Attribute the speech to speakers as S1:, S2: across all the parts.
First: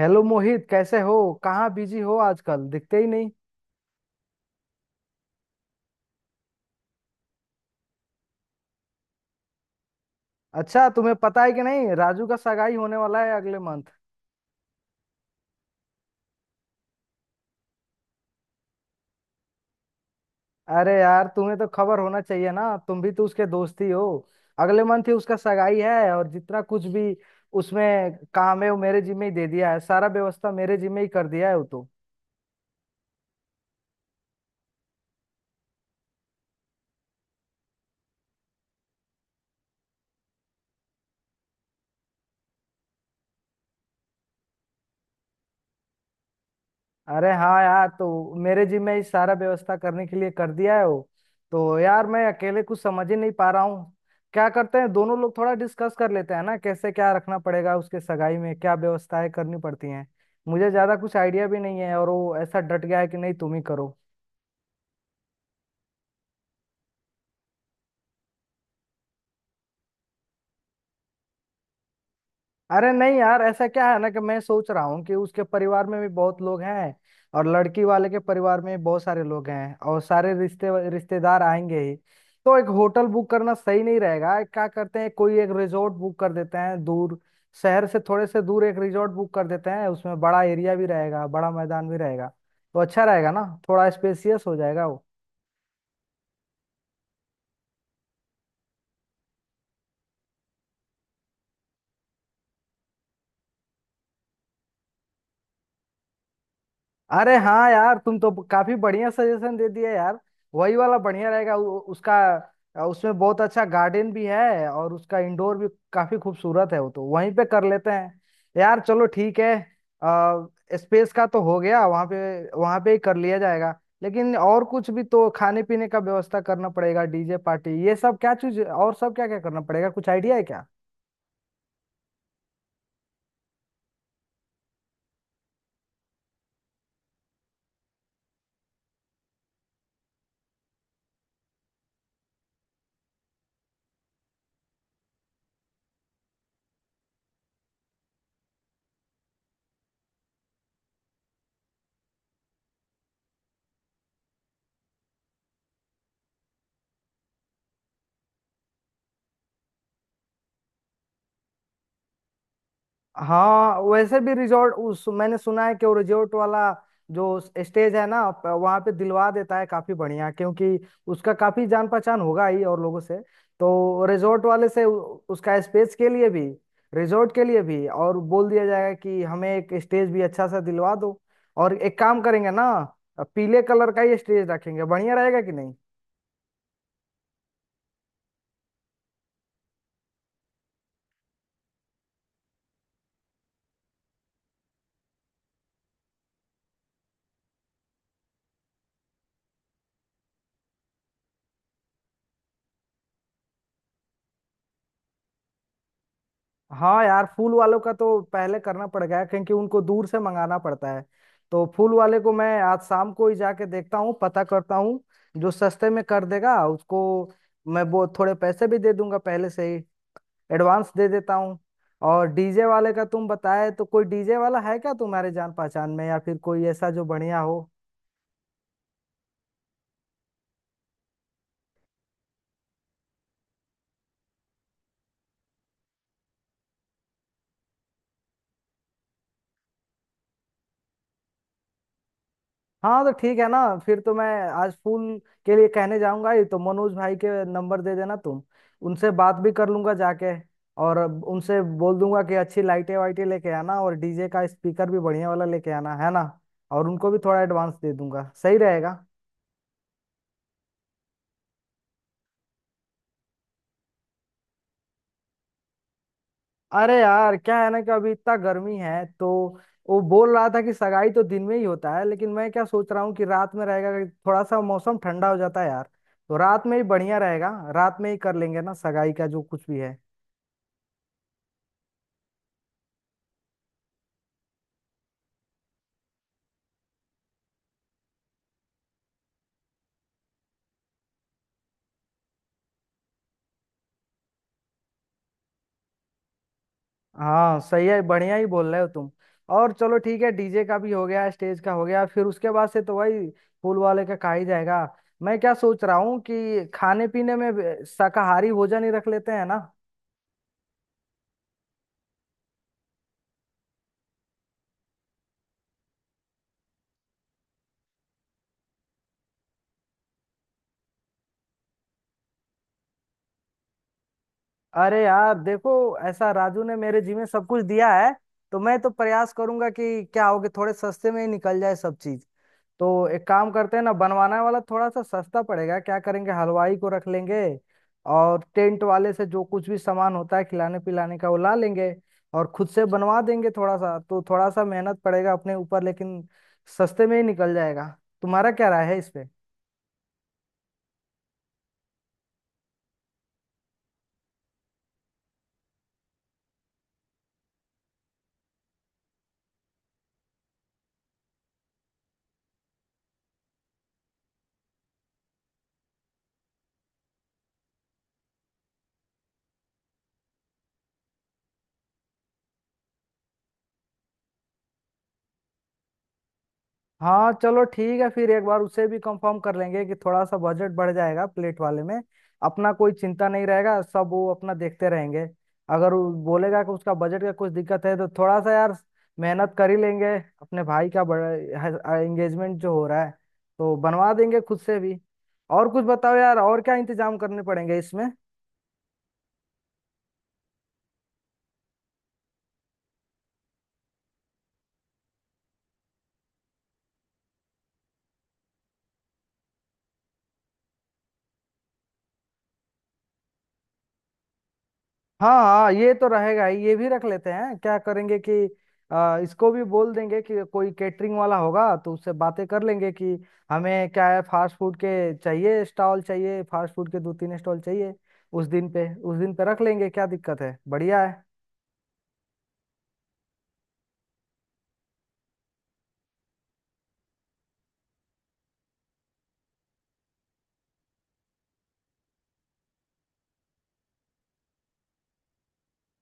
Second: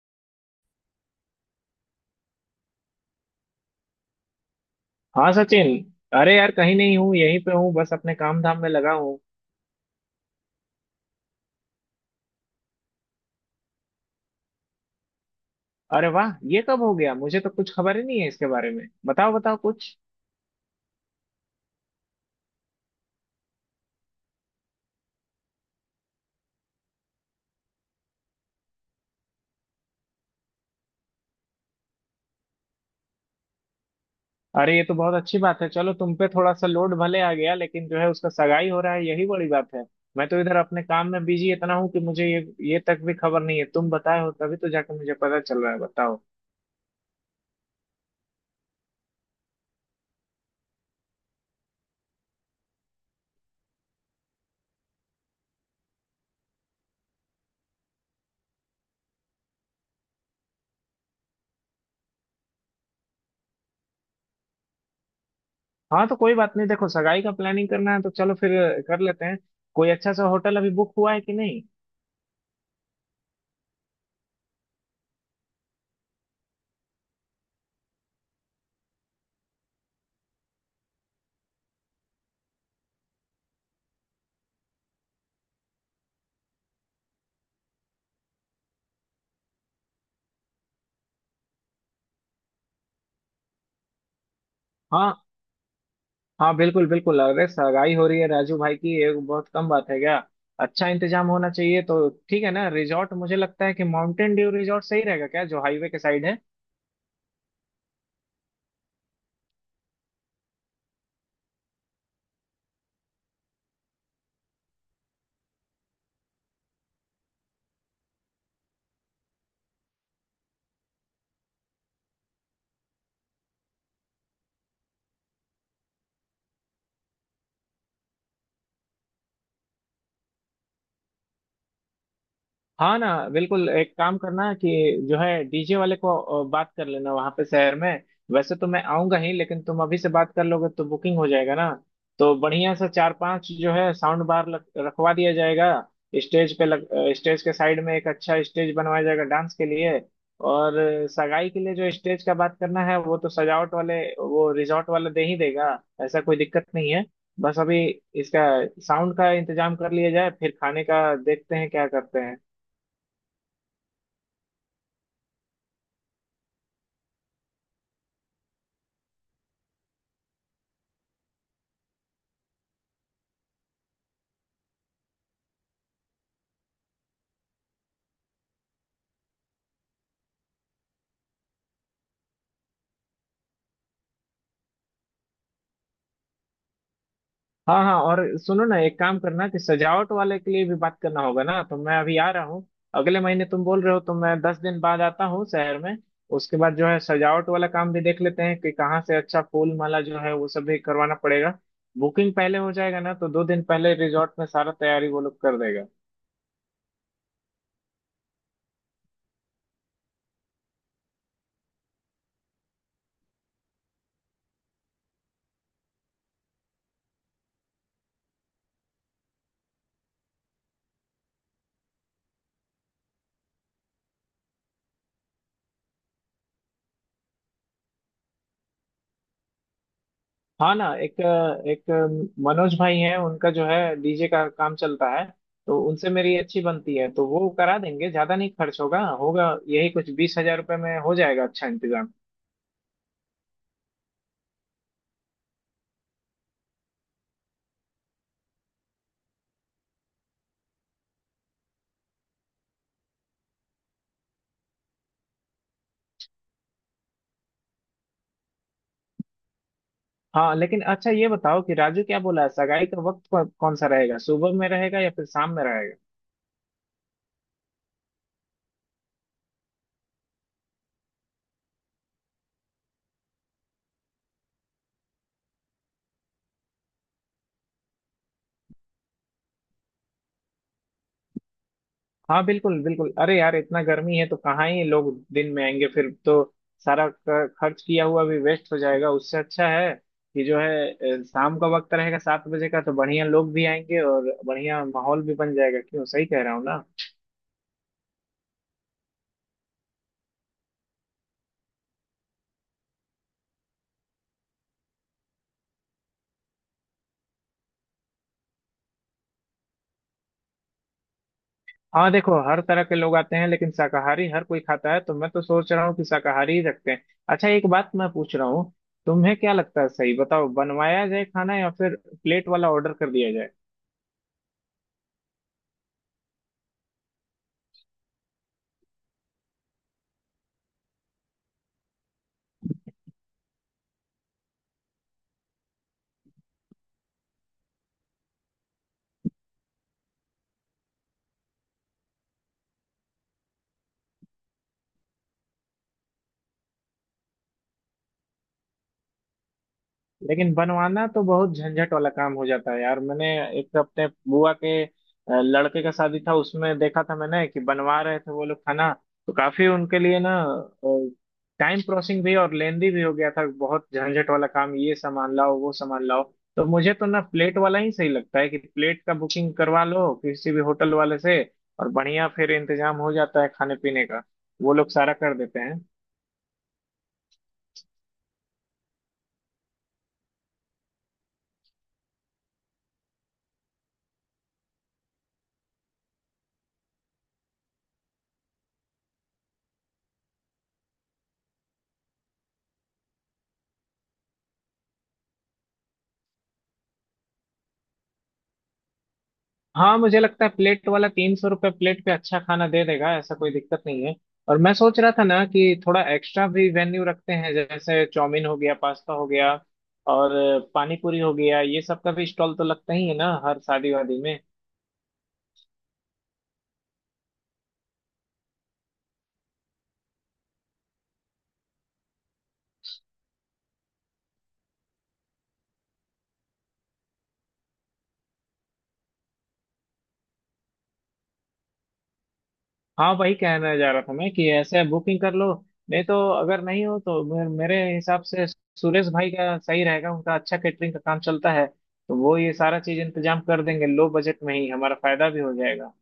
S1: Hello Mohit कैसे हो। कहाँ बिजी हो आजकल दिखते ही नहीं।
S2: हाँ सचिन। अरे यार कहीं नहीं हूँ, यहीं पे हूँ, बस अपने काम धाम में लगा हूँ।
S1: अच्छा तुम्हें पता है कि नहीं राजू का सगाई होने वाला है अगले मंथ।
S2: अरे वाह ये कब हो गया? मुझे तो कुछ खबर ही नहीं है इसके बारे में। बताओ बताओ कुछ।
S1: अरे यार तुम्हें तो खबर होना चाहिए ना तुम भी तो उसके दोस्त ही हो। अगले मंथ ही उसका सगाई है और जितना कुछ भी उसमें काम है वो मेरे जिम्मे ही दे दिया है। सारा व्यवस्था मेरे जिम्मे ही कर दिया है वो तो।
S2: अरे ये तो बहुत अच्छी बात है। चलो तुम पे थोड़ा सा लोड भले आ गया लेकिन जो है उसका सगाई हो रहा है, यही बड़ी बात है। मैं तो इधर अपने काम में बिजी इतना हूँ कि मुझे ये तक भी खबर नहीं है। तुम बताए हो तभी तो जाके मुझे पता चल रहा है। बताओ।
S1: अरे हाँ यार तो मेरे जी में ही सारा व्यवस्था करने के लिए कर दिया है वो। तो यार मैं अकेले कुछ समझ ही नहीं पा रहा हूँ। क्या करते हैं दोनों लोग थोड़ा डिस्कस कर लेते हैं ना कैसे क्या रखना पड़ेगा उसके सगाई में क्या व्यवस्थाएं करनी पड़ती हैं। मुझे ज्यादा कुछ आइडिया भी नहीं है और वो ऐसा डट गया है कि नहीं तुम ही करो।
S2: हाँ तो कोई बात नहीं। देखो सगाई का प्लानिंग करना है तो चलो फिर कर लेते हैं। कोई अच्छा सा होटल अभी बुक हुआ है कि नहीं?
S1: अरे नहीं यार ऐसा क्या है ना कि मैं सोच रहा हूँ कि उसके परिवार में भी बहुत लोग हैं और लड़की वाले के परिवार में भी बहुत सारे लोग हैं और सारे रिश्ते रिश्तेदार आएंगे ही। तो एक होटल बुक करना सही नहीं रहेगा। एक क्या करते हैं कोई एक रिजॉर्ट बुक कर देते हैं दूर शहर से थोड़े से दूर एक रिजॉर्ट बुक कर देते हैं उसमें बड़ा एरिया भी रहेगा बड़ा मैदान भी रहेगा। तो अच्छा रहेगा ना थोड़ा स्पेसियस हो जाएगा वो।
S2: हाँ हाँ बिल्कुल बिल्कुल। अरे सगाई हो रही है राजू भाई की, ये बहुत कम बात है क्या? अच्छा इंतजाम होना चाहिए तो ठीक है ना। रिजॉर्ट मुझे लगता है कि माउंटेन ड्यू रिजॉर्ट सही रहेगा क्या, जो हाईवे के साइड है।
S1: अरे हाँ यार तुम तो काफी बढ़िया सजेशन दे दिया यार। वही वाला बढ़िया रहेगा उसका उसमें बहुत अच्छा गार्डन भी है और उसका इंडोर भी काफी खूबसूरत है। वो तो वहीं पे कर लेते हैं यार। चलो ठीक है। आ, स्पेस का तो हो गया वहाँ पे ही कर लिया जाएगा। लेकिन और कुछ भी तो खाने पीने का व्यवस्था करना पड़ेगा। डीजे पार्टी ये सब क्या चीज और सब क्या क्या करना पड़ेगा कुछ आइडिया है क्या।
S2: हाँ ना बिल्कुल। एक काम करना कि जो है डीजे वाले को बात कर लेना वहां पे शहर में। वैसे तो मैं आऊंगा ही लेकिन तुम अभी से बात कर लोगे तो बुकिंग हो जाएगा ना। तो बढ़िया सा चार पांच जो है साउंड बार रखवा दिया जाएगा स्टेज पे। लग स्टेज के साइड में एक अच्छा स्टेज बनवाया जाएगा डांस के लिए। और सगाई के लिए जो स्टेज का बात करना है, वो तो सजावट वाले, वो रिजॉर्ट वाला दे ही देगा। ऐसा कोई दिक्कत नहीं है। बस अभी इसका साउंड का इंतजाम कर लिया जाए, फिर खाने का देखते हैं क्या करते हैं।
S1: हाँ वैसे भी रिजॉर्ट उस मैंने सुना है कि वो रिजॉर्ट वाला जो स्टेज है ना वहाँ पे दिलवा देता है काफी बढ़िया, क्योंकि उसका काफी जान पहचान होगा ही और लोगों से। तो रिजॉर्ट वाले से उसका स्पेस के लिए भी रिजॉर्ट के लिए भी और बोल दिया जाएगा कि हमें एक स्टेज भी अच्छा सा दिलवा दो। और एक काम करेंगे ना पीले कलर का ही स्टेज रखेंगे बढ़िया रहेगा कि नहीं।
S2: हाँ हाँ। और सुनो ना, एक काम करना कि सजावट वाले के लिए भी बात करना होगा ना। तो मैं अभी आ रहा हूँ। अगले महीने तुम बोल रहे हो तो मैं 10 दिन बाद आता हूँ शहर में। उसके बाद जो है सजावट वाला काम भी देख लेते हैं कि कहाँ से अच्छा फूल माला जो है वो सब भी करवाना पड़ेगा। बुकिंग पहले हो जाएगा ना तो 2 दिन पहले रिजॉर्ट में सारा तैयारी वो लोग कर देगा।
S1: हाँ यार फूल वालों का तो पहले करना पड़ गया है, क्योंकि उनको दूर से मंगाना पड़ता है। तो फूल वाले को मैं आज शाम को ही जाके देखता हूँ पता करता हूँ जो सस्ते में कर देगा उसको। मैं वो थोड़े पैसे भी दे दूंगा पहले से ही। एडवांस दे देता हूँ। और डीजे वाले का तुम बताए तो कोई डीजे वाला है क्या तुम्हारे जान पहचान में या फिर कोई ऐसा जो बढ़िया हो।
S2: हाँ ना। एक एक मनोज भाई हैं, उनका जो है डीजे का काम चलता है। तो उनसे मेरी अच्छी बनती है तो वो करा देंगे। ज्यादा नहीं खर्च होगा होगा, यही कुछ 20,000 रुपये में हो जाएगा अच्छा इंतजाम।
S1: हाँ तो ठीक है ना। फिर तो मैं आज फूल के लिए कहने जाऊंगा ही तो मनोज भाई के नंबर दे देना तुम। उनसे बात भी कर लूंगा जाके। और उनसे बोल दूंगा कि अच्छी लाइटें वाइटें लेके आना और डीजे का स्पीकर भी बढ़िया वाला लेके आना है ना। और उनको भी थोड़ा एडवांस दे दूंगा सही रहेगा।
S2: हाँ लेकिन अच्छा ये बताओ कि राजू क्या बोला है, सगाई का वक्त कौन सा रहेगा? सुबह में रहेगा या फिर शाम में रहेगा?
S1: अरे यार क्या है ना कि अभी इतना गर्मी है तो वो बोल रहा था कि सगाई तो दिन में ही होता है लेकिन मैं क्या सोच रहा हूँ कि रात में रहेगा कि थोड़ा सा मौसम ठंडा हो जाता है यार। तो रात में ही बढ़िया रहेगा। रात में ही कर लेंगे ना सगाई का जो कुछ भी है।
S2: हाँ बिल्कुल बिल्कुल। अरे यार इतना गर्मी है तो कहाँ ही लोग दिन में आएंगे फिर तो। सारा खर्च किया हुआ भी वेस्ट हो जाएगा। उससे अच्छा है कि जो है शाम का वक्त रहेगा 7 बजे का, तो बढ़िया लोग भी आएंगे और बढ़िया माहौल भी बन जाएगा। क्यों, सही कह रहा हूँ ना?
S1: हाँ सही है बढ़िया ही बोल रहे हो तुम। और चलो ठीक है डीजे का भी हो गया स्टेज का हो गया फिर उसके बाद से तो भाई फूल वाले का खा ही जाएगा। मैं क्या सोच रहा हूँ कि खाने पीने में भी शाकाहारी भोजन ही रख लेते हैं ना।
S2: हाँ देखो हर तरह के लोग आते हैं, लेकिन शाकाहारी हर कोई खाता है, तो मैं तो सोच रहा हूँ कि शाकाहारी ही रखते हैं। अच्छा एक बात मैं पूछ रहा हूँ, तुम्हें क्या लगता है? सही बताओ, बनवाया जाए खाना या फिर प्लेट वाला ऑर्डर कर दिया जाए?
S1: अरे यार देखो ऐसा राजू ने मेरे जी में सब कुछ दिया है। तो मैं तो प्रयास करूंगा कि क्या होगे थोड़े सस्ते में ही निकल जाए सब चीज। तो एक काम करते हैं ना बनवाना वाला थोड़ा सा सस्ता पड़ेगा। क्या करेंगे हलवाई को रख लेंगे और टेंट वाले से जो कुछ भी सामान होता है खिलाने पिलाने का वो ला लेंगे और खुद से बनवा देंगे। थोड़ा सा तो थोड़ा सा मेहनत पड़ेगा अपने ऊपर लेकिन सस्ते में ही निकल जाएगा। तुम्हारा क्या राय है इस पे।
S2: लेकिन बनवाना तो बहुत झंझट वाला काम हो जाता है यार। मैंने एक तो अपने बुआ के लड़के का शादी था, उसमें देखा था मैंने कि बनवा रहे थे वो लोग खाना। तो काफी उनके लिए ना टाइम प्रोसिंग भी और लेंदी भी हो गया था। बहुत झंझट वाला काम, ये सामान लाओ वो सामान लाओ। तो मुझे तो ना प्लेट वाला ही सही लगता है कि प्लेट का बुकिंग करवा लो किसी भी होटल वाले से। और बढ़िया फिर इंतजाम हो जाता है खाने पीने का, वो लोग सारा कर देते हैं।
S1: हाँ चलो ठीक है फिर एक बार उसे भी कंफर्म कर लेंगे कि थोड़ा सा बजट बढ़ जाएगा प्लेट वाले में। अपना कोई चिंता नहीं रहेगा सब वो अपना देखते रहेंगे। अगर वो बोलेगा कि उसका बजट का कुछ दिक्कत है तो थोड़ा सा यार मेहनत कर ही लेंगे। अपने भाई का बड़ा एंगेजमेंट जो हो रहा है तो बनवा देंगे खुद से भी। और कुछ बताओ यार और क्या इंतजाम करने पड़ेंगे इसमें।
S2: हाँ मुझे लगता है प्लेट वाला 300 रुपये प्लेट पे अच्छा खाना दे देगा, ऐसा कोई दिक्कत नहीं है। और मैं सोच रहा था ना कि थोड़ा एक्स्ट्रा भी वेन्यू रखते हैं, जैसे चाउमीन हो गया, पास्ता हो गया और पानी पूरी हो गया। ये सब का भी स्टॉल तो लगता ही है ना हर शादी वादी में।
S1: हाँ हाँ ये तो रहेगा ही। ये भी रख लेते हैं क्या करेंगे कि इसको भी बोल देंगे कि कोई कैटरिंग वाला होगा तो उससे बातें कर लेंगे कि हमें क्या है फास्ट फूड के चाहिए स्टॉल चाहिए। फास्ट फूड के दो तीन स्टॉल चाहिए उस दिन पे रख लेंगे क्या दिक्कत है बढ़िया है।
S2: हाँ वही कहना जा रहा था मैं कि ऐसे बुकिंग कर लो। नहीं तो अगर नहीं हो तो मेरे हिसाब से सुरेश भाई का सही रहेगा, उनका अच्छा कैटरिंग का काम चलता है। तो वो ये सारा चीज इंतजाम कर देंगे लो बजट में ही, हमारा फायदा भी हो जाएगा।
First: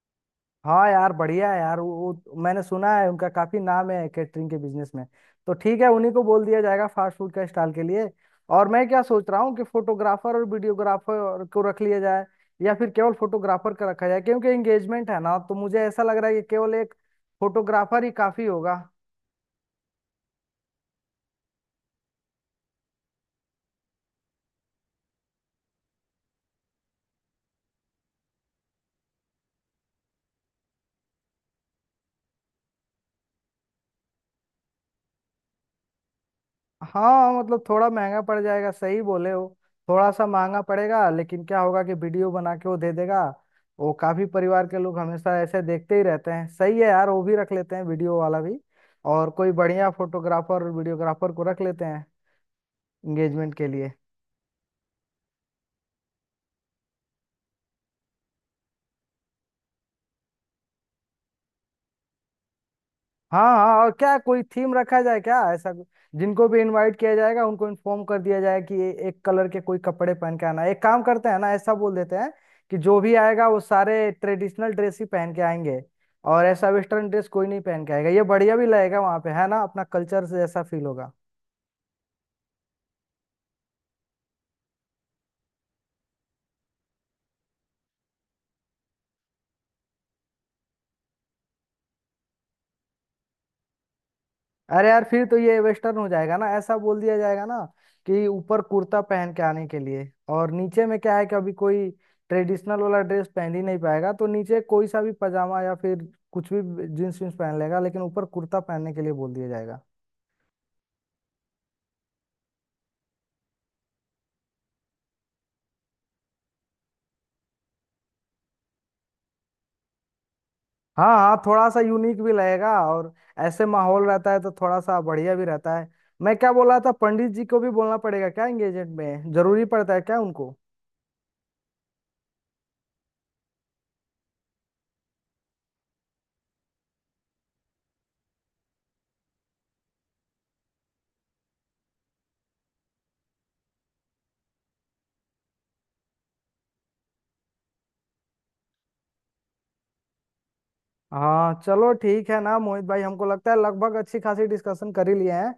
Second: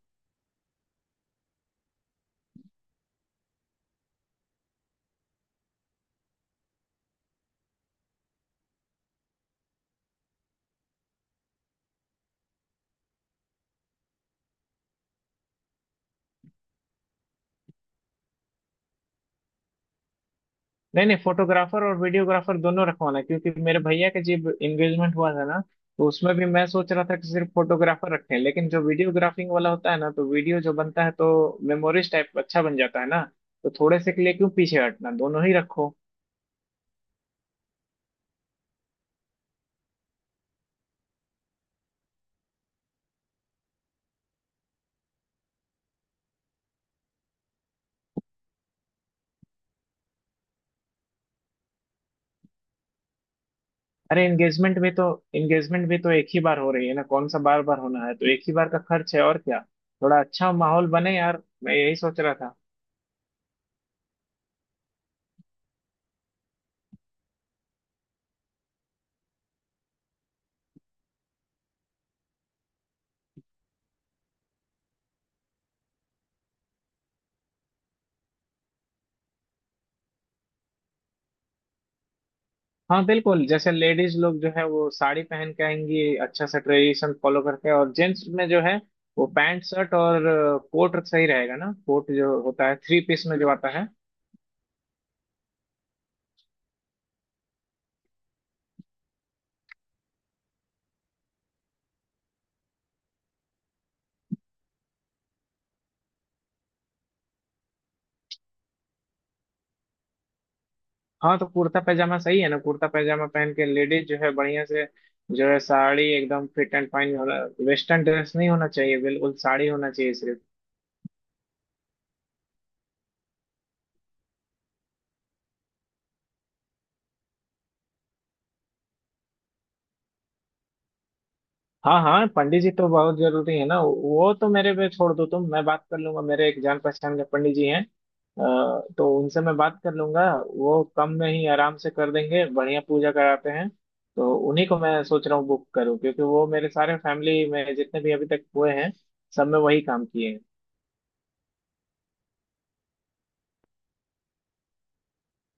S1: हाँ यार बढ़िया है यार वो मैंने सुना है उनका काफी नाम है कैटरिंग के बिजनेस में। तो ठीक है उन्हीं को बोल दिया जाएगा फास्ट फूड का स्टॉल के लिए। और मैं क्या सोच रहा हूँ कि फोटोग्राफर और वीडियोग्राफर को रख लिया जाए या फिर केवल फोटोग्राफर का रखा जाए, क्योंकि एंगेजमेंट है ना तो मुझे ऐसा लग रहा है कि केवल एक फोटोग्राफर ही काफी होगा।
S2: नहीं नहीं, फोटोग्राफर और वीडियोग्राफर दोनों रखवाना है, क्योंकि मेरे भैया का जब एंगेजमेंट हुआ था ना, तो उसमें भी मैं सोच रहा था कि सिर्फ फोटोग्राफर रखें, लेकिन जो वीडियोग्राफिंग वाला होता है ना तो वीडियो जो बनता है तो मेमोरीज टाइप अच्छा बन जाता है ना। तो थोड़े से के लिए क्यों पीछे हटना, दोनों ही रखो।
S1: हाँ मतलब थोड़ा महंगा पड़ जाएगा सही बोले हो। थोड़ा सा महंगा पड़ेगा लेकिन क्या होगा कि वीडियो बना के वो दे देगा। वो काफी परिवार के लोग हमेशा ऐसे देखते ही रहते हैं। सही है यार वो भी रख लेते हैं वीडियो वाला भी। और कोई बढ़िया फोटोग्राफर वीडियोग्राफर को रख लेते हैं एंगेजमेंट के लिए।
S2: अरे एंगेजमेंट भी तो एक ही बार हो रही है ना, कौन सा बार बार होना है। तो एक ही बार का खर्च है और क्या, थोड़ा अच्छा माहौल बने, यार मैं यही सोच रहा था।
S1: हाँ हाँ और क्या कोई थीम रखा जाए क्या ऐसा जिनको भी इनवाइट किया जाएगा उनको इन्फॉर्म कर दिया जाए कि ये एक कलर के कोई कपड़े पहन के आना है। एक काम करते हैं ना ऐसा बोल देते हैं कि जो भी आएगा वो सारे ट्रेडिशनल ड्रेस ही पहन के आएंगे और ऐसा वेस्टर्न ड्रेस कोई नहीं पहन के आएगा। ये बढ़िया भी लगेगा वहाँ पे है ना अपना कल्चर से ऐसा फील होगा।
S2: हाँ बिल्कुल, जैसे लेडीज लोग जो है वो साड़ी पहन के आएंगी अच्छा सा ट्रेडिशन फॉलो करके। और जेंट्स में जो है वो पैंट शर्ट और कोट सही रहेगा ना, कोट जो होता है थ्री पीस में जो आता है।
S1: अरे यार फिर तो ये वेस्टर्न हो जाएगा ना। ऐसा बोल दिया जाएगा ना कि ऊपर कुर्ता पहन के आने के लिए और नीचे में क्या है कि अभी कोई ट्रेडिशनल वाला ड्रेस पहन ही नहीं पाएगा तो नीचे कोई सा भी पजामा या फिर कुछ भी जींस वींस पहन लेगा लेकिन ऊपर कुर्ता पहनने के लिए बोल दिया जाएगा।
S2: हाँ तो कुर्ता पैजामा सही है ना, कुर्ता पैजामा पहन के। लेडीज जो है बढ़िया से, जो है साड़ी एकदम फिट एंड फाइन होना। वेस्टर्न ड्रेस नहीं होना चाहिए, बिल्कुल साड़ी होना चाहिए सिर्फ।
S1: हाँ हाँ थोड़ा सा यूनिक भी लगेगा। और ऐसे माहौल रहता है तो थोड़ा सा बढ़िया भी रहता है। मैं क्या बोल रहा था पंडित जी को भी बोलना पड़ेगा क्या एंगेजमेंट में जरूरी पड़ता है क्या उनको।
S2: हाँ हाँ, पंडित जी तो बहुत जरूरी है ना। वो तो मेरे पे छोड़ दो, तुम, मैं बात कर लूंगा। मेरे एक जान पहचान के पंडित जी हैं, तो उनसे मैं बात कर लूंगा। वो कम में ही आराम से कर देंगे, बढ़िया पूजा कराते हैं। तो उन्हीं को मैं सोच रहा हूँ बुक करूँ, क्योंकि वो मेरे सारे फैमिली में जितने भी अभी तक हुए हैं, सब में वही काम किए हैं।
S1: हाँ चलो ठीक है ना मोहित भाई हमको लगता है लगभग अच्छी खासी डिस्कशन कर ही लिए हैं।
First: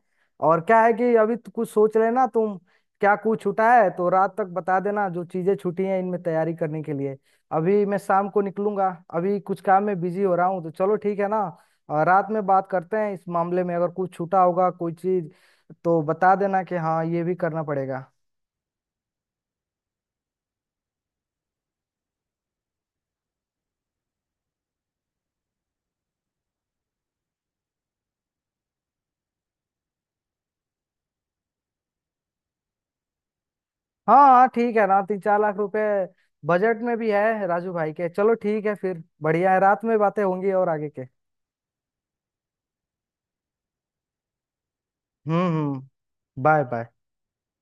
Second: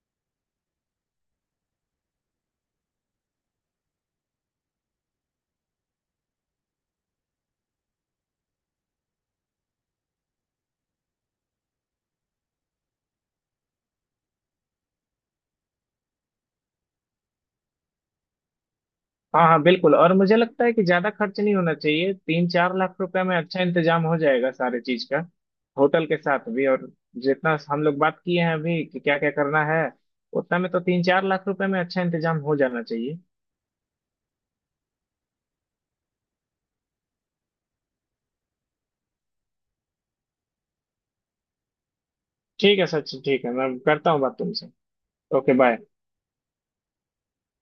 S1: और क्या है कि अभी तो कुछ सोच लेना तुम क्या कुछ छूटा है तो रात तक बता देना जो चीजें छूटी हैं इनमें तैयारी करने के लिए। अभी मैं शाम को निकलूंगा। अभी कुछ काम में बिजी हो रहा हूँ तो चलो ठीक है ना। और रात में बात करते हैं इस मामले में अगर कुछ छूटा होगा कोई चीज तो बता देना कि हाँ ये भी करना पड़ेगा।
S2: हाँ हाँ बिल्कुल। और मुझे लगता है कि ज्यादा खर्च नहीं होना चाहिए, 3-4 लाख रुपए में अच्छा इंतजाम हो जाएगा सारे चीज का, होटल के साथ भी। और जितना हम लोग बात किए हैं अभी कि क्या क्या करना है, उतना में तो 3-4 लाख रुपए में अच्छा इंतजाम हो जाना चाहिए।
S1: हाँ हाँ ठीक है ना। 3-4 लाख रुपए बजट में भी है राजू भाई के। चलो ठीक है फिर बढ़िया है रात में बातें होंगी और आगे के।
S2: ठीक है सचिन, ठीक है। मैं करता हूँ बात तुमसे। Okay bye.
S1: Bye bye.